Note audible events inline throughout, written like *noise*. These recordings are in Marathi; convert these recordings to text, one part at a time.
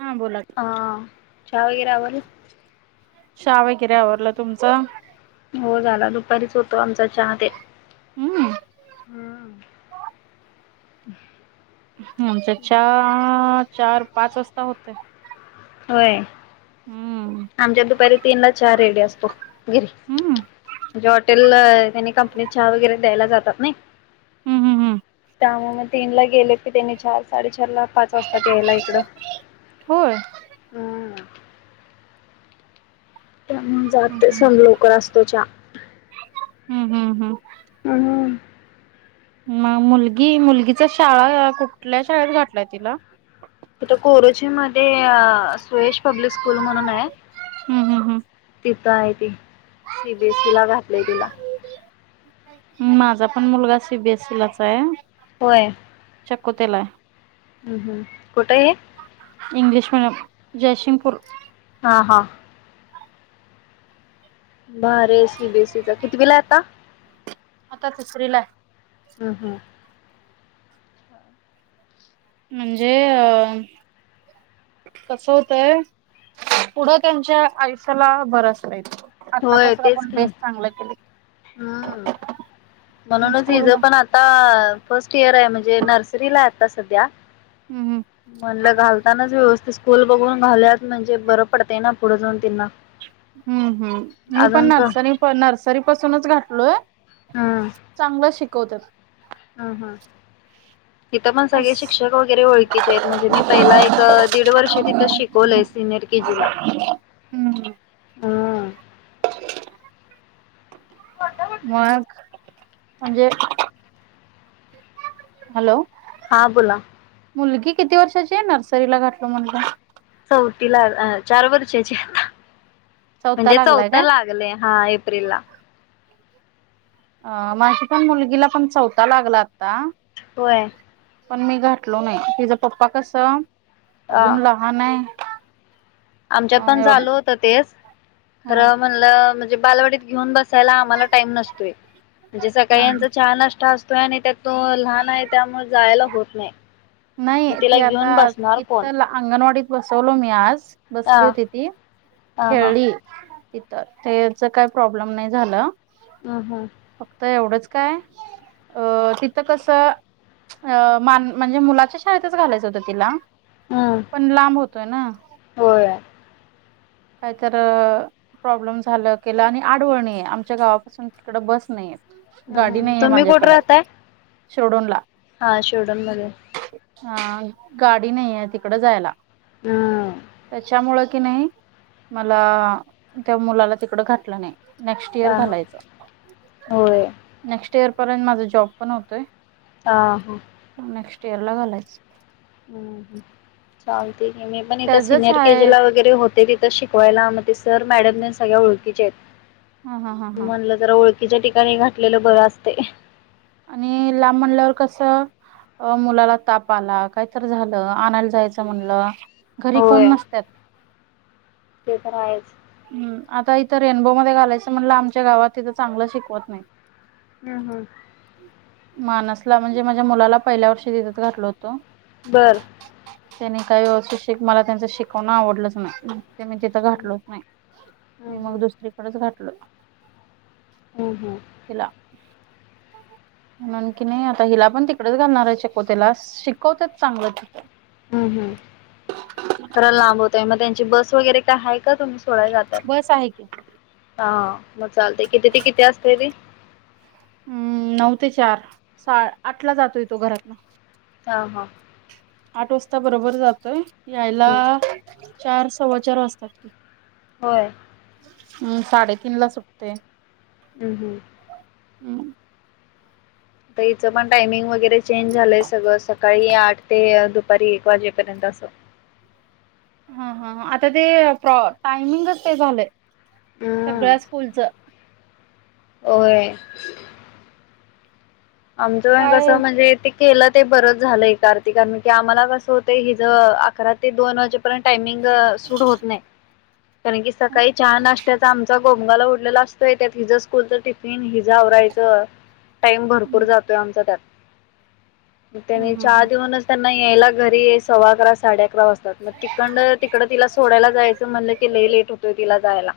हा बोला की, हा चहा वगैरे आवारला चहा वगैरे आवरलं तुमचं हो झाला दुपारीच होतो आमचा चहा ते हम्म हम् हम् आमच्या चार चार पाच वाजता होतोय होय आमच्यात दुपारी तीन ला चहा रेडी असतो *unintelligible* हम्म त्यांनी कंपनीत चहा वगैरे द्यायला जातात ना हम्म हम्म हम्म त्या म तीन ला गेले की त्यांनी चार साडेचार ला पाच वाजताात यायला इकडं होय *unintelligible* हम्म लवकर असतो चहा हम्म हम्म हम्म हम्म मग मुलगी मुलगीच्या शाळा कुठल्या शाळेत घातलाय तिला इथे कोरची मध्ये सुयश पब्लिक स्कूल म्हणून आहे हम्म हम्म तिथं आहे त सीबीएसई ला घातलीय तिला माझा पण मुलगा सीबीएसई लाच आहे होय *unintelligible* हम्म हम्म कुठे आहे इंग्लिश मीडियम जयसिंगपूर हा हा बर एसी बेसीचा कितीवीला आता आता तिसरी ला हम हां म्हणजे अ कस होतय पुढं त्यांच्या आयष्याला बरच हाय होय आतापसून तेच आपण की बेस चांगलं केले हम्म म्हणूनच स्कूल हिज म पण आता र आहे म्हणजे नर्सरी ला आहे आता सध्या हम्म म्हणलं घालतानाच व्यवस्थित स्कूल बघून घालूयात म्हणजे बरं पडतय ना पुढे जाऊन त्यांना हम्म हम्म मी पण अजून का नर्सरी नर्सरी पासूनच घातलोय चांगलं शिकवतात हम हम तिथं मण अस सगळे शिक्षक वगैरे ओळखीचे आहेत म्हणजे मी पहिला एक दीड वर्ष तिथं शिकवलंय सिनियर के जिला हम्म मग म्हणजे हॅलो हा बोला मुलगी किती वर्षाची आहे नर्सरीला घातल म्हणला हो तिला चार वर्षाची आहे आता चौथा म्हणजे लागलाय चौथं काय? लागलय हा एप्रिल ला अ माझी पण मुलगीला पण चौथा लागला आता होय पण मी घातलो नाही तिचा पप्पा कस अ अजून लहान आहे आमच्यात पण एवढ चालू होत तेच ह खरं म्हणलं म्हणजे बालवडीत घेऊन बस आम्हाला टाईम नसतोय म्हणजे सकाळी ह यांचा नाष्टा असतो आणि त्या तो लहान आहे त्यामुळे जायला होत नाही नाही मग तिला ते आता घेऊन बसणार इ कोण अंगणवाडीत बसवलो मी आज ह बसली होती ती ह ह खेळली तर त्याच काही प्रॉब्लेम नाही झालं ह हा फक्त एवढंच काय तिथ कस मान म्हणजे मुला शाळेतच घालायचं होतं तिला हम्म पण लांब होतोय ना होय काहीत प्रॉब्लेम झालं केलं आणि आडवळणी आमच्या गावापासून तिकडं बस नाही हम्म गाडी हम्म नाहीये तुम्ही कुठे माझ्याकडं राहताय? सोडून ला हा शोडून मध्ये हा गाडी नाही आहे तिकड जायला हम्म त्याच्यामुळे किनय नाही मला त्या मुलाला तिकडं घातलं नाही नेक्स्ट इयर हा घालायच होय नेक्स्ट इयर पर्यंत माझ जॉब पण होतोय ह ह लागलाच चालते मी पण इथं त्याचच सिनियर केजी आहे ला वगैरे होते तिथं शिक वायला मग ते सर मॅडम न सगळ्या ओळखीचे हा हा हा आहेत हा म्हणलं जरा ओळख तिच्या ठिकाणी घातलेलं बरं असते आणि लांब म्हणल्यावर कस अ मुलाला ताप आला कायतर झालं आणायला जायचं म्हणलं घरी कोण होय नसतात ते तर आहेच. हम् आता इथं रेनबोमध्येध्ये घालायचं म्हणलं आमच्या गावात तिथं चांगलं शिकवत नाही हम्म हम्म मानसला म्हणजे माझ्या मुलाला पहिल्या वर्षी दिेतत घातल होतो बर त्यांनी काही व्यवस्थित श मला त्यांच शिकवण आवडलंच नाही ते मी तिथं हम् घातलच नाही मी मग हम् दुसरीकडेच घटलो हम् हम् *unintelligible* म्ह की नाही आता हिला पण तिकडेच घालणार आहे शिकवतेला शिकवतच चांगलं तिथं हम्म हम् खरां लांब होतय मग त्यांची बस वगैरे काय आहे का तुम्ही थोड जातात बस आहे की हा मग चालते किती ते किती असते री हम्म नऊ ते चार सा आठला जातोय तो घरातन ह हां आठ वाजता बरोबर जातोय यायला हम्म. चार सव्वा चार वाजताात हो हम् साडेतीन ला सुटते हम् हम्म हम्म तर इचं पण टायमिंग वगैरे चेंज झालंय सगळं सकाळी आठ ते दुप तरी एक वाजक दसो हा हा आता ते प्रॉ टायमिंगच ते झालंय सगळ्या स्कूलच हो आमचं काय कसं म्हणजे ते केलं ते बरंच झालं एक आरती कारण की आम्हाला कसंतंय हि ज अकरा ते दोन वाजे प्र टायमिंग.. सूट होत नाही कारण, की सकाळी च्या नाष्टाचा आमचा गोमगाला उडलेला असतोय त्यात हिजं स्कूलच टिफिन हिजं आवरायचं टाईम भरपूर भरपूर हम्म जातोय आमचा त्यात त्यांनी हम्म चहा हम्म देऊनच त्यांना यायला घरी सव्वा अकरा साडे अकरा वाजतात मग तिकड- तिकडं तिला सोडायला जायचं म्हणलं कलंही लेट होतोय तिला जायला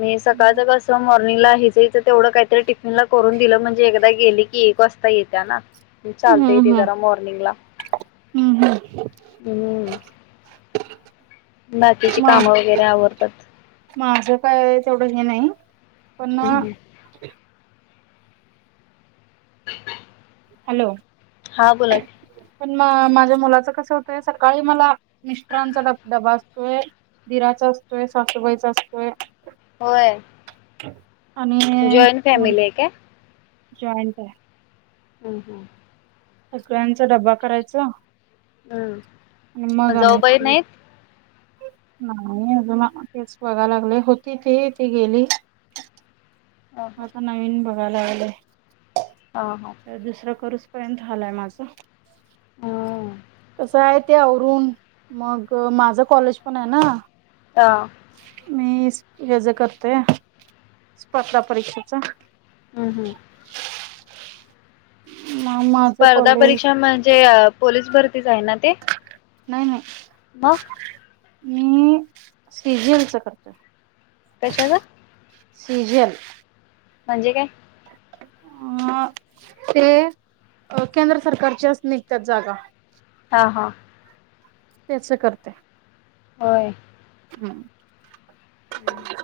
मी हम्म सकाळचं कसं मॉर्निंगला हिच -हिच तेवढं काहीतरी टिफिनला करून दिलं म्हणजे आता गेली की एक वाजता येत्या ना चालता येतय हम्म जरा मॉर्निंगला हम्म हम्म. हम्म बाकीची म काम वगैरे आवरतात *inaudible* माझं काय तेवढं हे नाही पण हम्म *inaudible* हॅलो हा बोला की म माझ्या मुलाच कस होतय सकाळी मला मिस्टरांचा डबा असतोय दिराचा असतोय, सासूबाईंचा असतोय होय आणि जॉईंट मुल फॅमिली आहे काय जॉइंट आहे हम् हम सगळ्यांचा डब्बा करायच हम् आणि मग आम्ही फ्री नाही अजून तेच बघालागलोय होती ती ती गेली *inaudible* आता नवीन बघालागलय *inaudible* हा हा तर दुसरं करून पर्यंत झालाय माझं हं... कसं आहे ते आवरून मग माझं कॉलेज पण आहे ना हा मीच हेज करतोय स्पर्धा परीक्षेच हम्म- हम्म मग माझं स्पर्धा कॉलेज परीक्षा म्हणजे पोलीस भरतीच आहे ना ते नाही- नाही मग मी सीजीएलच करतोय कशाचा? सिजिएल म्हणजे काय? अ ते केंद्र सरकारचेच निघतात जागा *inaudible* हा- हा त्याच करतोय होय हम्म हम्म *inaudible*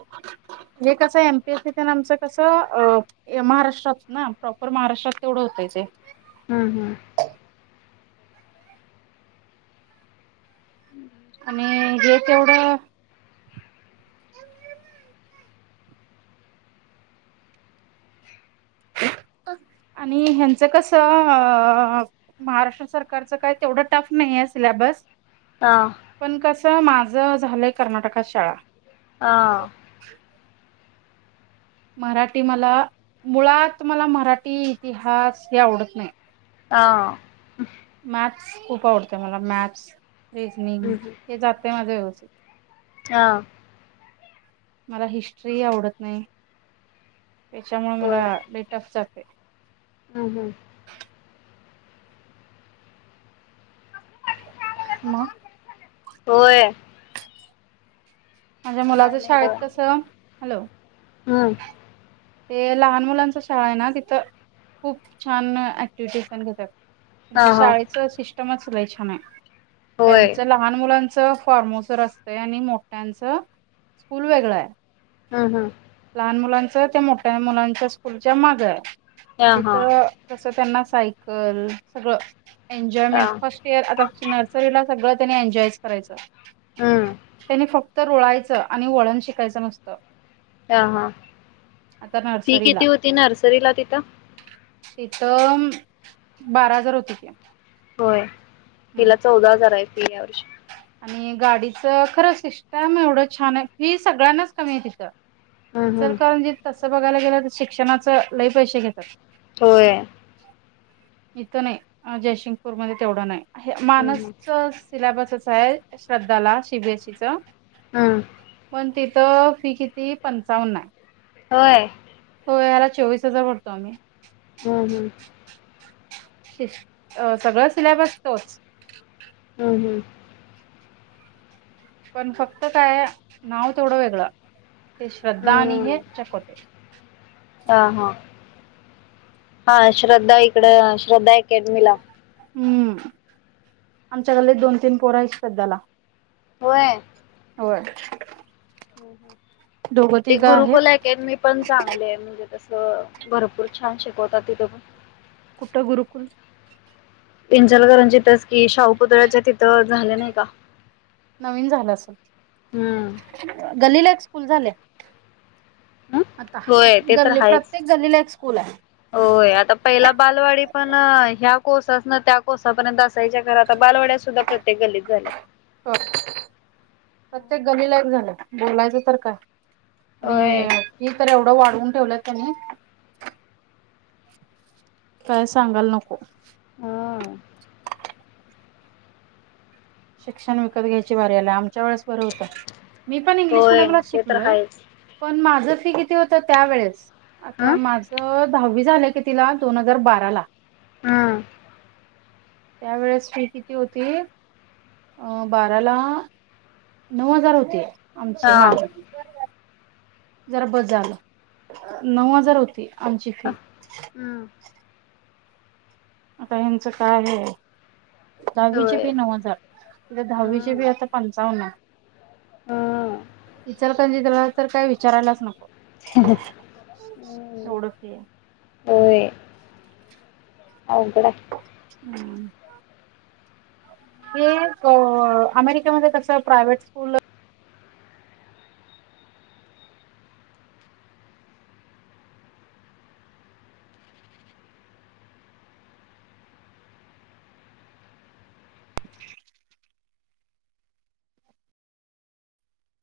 हे कस एमपीएसी आमच कस महाराष्ट्रात ना प्रॉपर महाराष्ट्रात तेढ होतय ते हम्म हम्म आणि *inaudible* हे ते तेवढं *inaudible* आणि ह्येंचं कसं महाराष्ट्र सरकारचं काय तेवढ टफ नाही आहे सिलेबस हा माझं झालंय कर्नाटकात शाळा हा मराठी मला मुळात मला मराठी इतिहास हे आवडत नाही. हा. मॅथस खूप आवडत मला मॅथस रेसनिंग हं, हं. हे जात माझे *inaudible* हा. मला हिस्ट्री आवडत नाही, त्याच्यामुळे मला लय टफ जातय. ह हं. मग *unintelligible* होय. माझ्या मुलाच काय शाळेत कसं हॅलो. हम्म. ते लहान मुलांच शाळा आहे ना, तिथं खूप छान ऍक्टिव्टीट्यूशन पण घेतात. हा, त्यां हा. शाळेच सिस्टमच लई छान आहे होय. त्यांच लहान मुलांच फॉर्मसर असतं आणि मोठ्यांच स्कूल वेगळं आहे. हं हं. आन मुलांच त्या मोठ्या मुलांच्या स्कूलच्या माग ये हा, हा. तिथं त्यांना सायकल सगळ हा. एजॉयमेंट फस्ट इयर आता नर्सरीला सगळ त्यानी एनजॉयच करायचं हं. त्यानी फक तर रोळायचं आणि वळण शिकायचं नसतं. हा हा फी नर्सरीला किती होती नर्सरीला तिथं? तिथं बारा हजार होती. होय हम्म तिला चौदा हजार आहे. फी या वर्षी आणि गाडीचं खरं सिस्टम एवढं छान आहे फी सगळ्यांनाच कमी आहे तिथं. हं, हं. इचलकरंजीत तसं बघायला गेलं तर शिक्षणाच लय पैसे घेतात. होय. इथं नाही जयसिंगपूरमध्ये तेवढं नाही हं, हं. मानसच सिलेबसच शाळेत श्रद्धाला सीबीएसई च ह. तर फी किती पंचावन्न आहे. होय. हो याला चोवीस हजार भरतो आम्ही. ह ह. शक्ष सगळ सिलेबस तोच हं हं. पण फक्त काय नाव तेवडं वेगळं. ती श्रद्धा आणि हे हं. चकोते. हा, हा. हा श्रद्धा इकड श्रद्धा अकॅडमीला. हम्म आमच्याकडले दोन, तीन, पोर आहेत श्रद्धाला. होय. होय. दोघं ते तिघं गुरुकुला आहेत अकॅडमी पण चांगले आहे म्हणजे तसं भरपूर छान शिकवतात तिथे पण. कुठ गुरुकुल? इंचलकरांजितच कि शाहू पुुतळ्याच्या तिथं झाले नाही का? नवीन झालं अस हम्म. गल्लीला एक स्कूल झाले. ह. आता गल्ली प्रत्येक गल्लीला एक स्कूल आहे. होय आता पहिला बालवाडी पण ह्या कोस ना, त्या कोसापर्यंत असाईच्या घरात बालवड्या सुद्धा प्रत्येक गलित झाल्या. हो प्रत्येक गलीला यक झालं बोलायचं तर काय? होय आणि ती तर एवढं वाढवून ठेवलंय त्यांनी काय सांगायला नको हम्म शिक्षण विकत घ्यायची बारी आली आम्ह च्या वेळेस बरं होत. मी पण इंग्लीश होय मीडियम ला ते तर शिकलो हे आहेच. पण माझ किती होत त्यावेेळेस आता हम्म माझ दहावी झालं कि तिला दोन हजार बारा ला हम्म. त्या वेळेस फी किती होती अ बारा ला नऊ हजार होते हा आमची माझ जरा बजाल नऊ हजार होती आमची फी हम्म आता हचं काय आहे दहावीची होय. बी नऊ हजारे दहावीची हम्म बी आता पंचावन्न हम्म इचारतणज त्याला तर काय विचारायलाच नको उवडफी हो अघडा हम् हे अमेरिकेमध्ये कस प्रायव्हेट स्कूल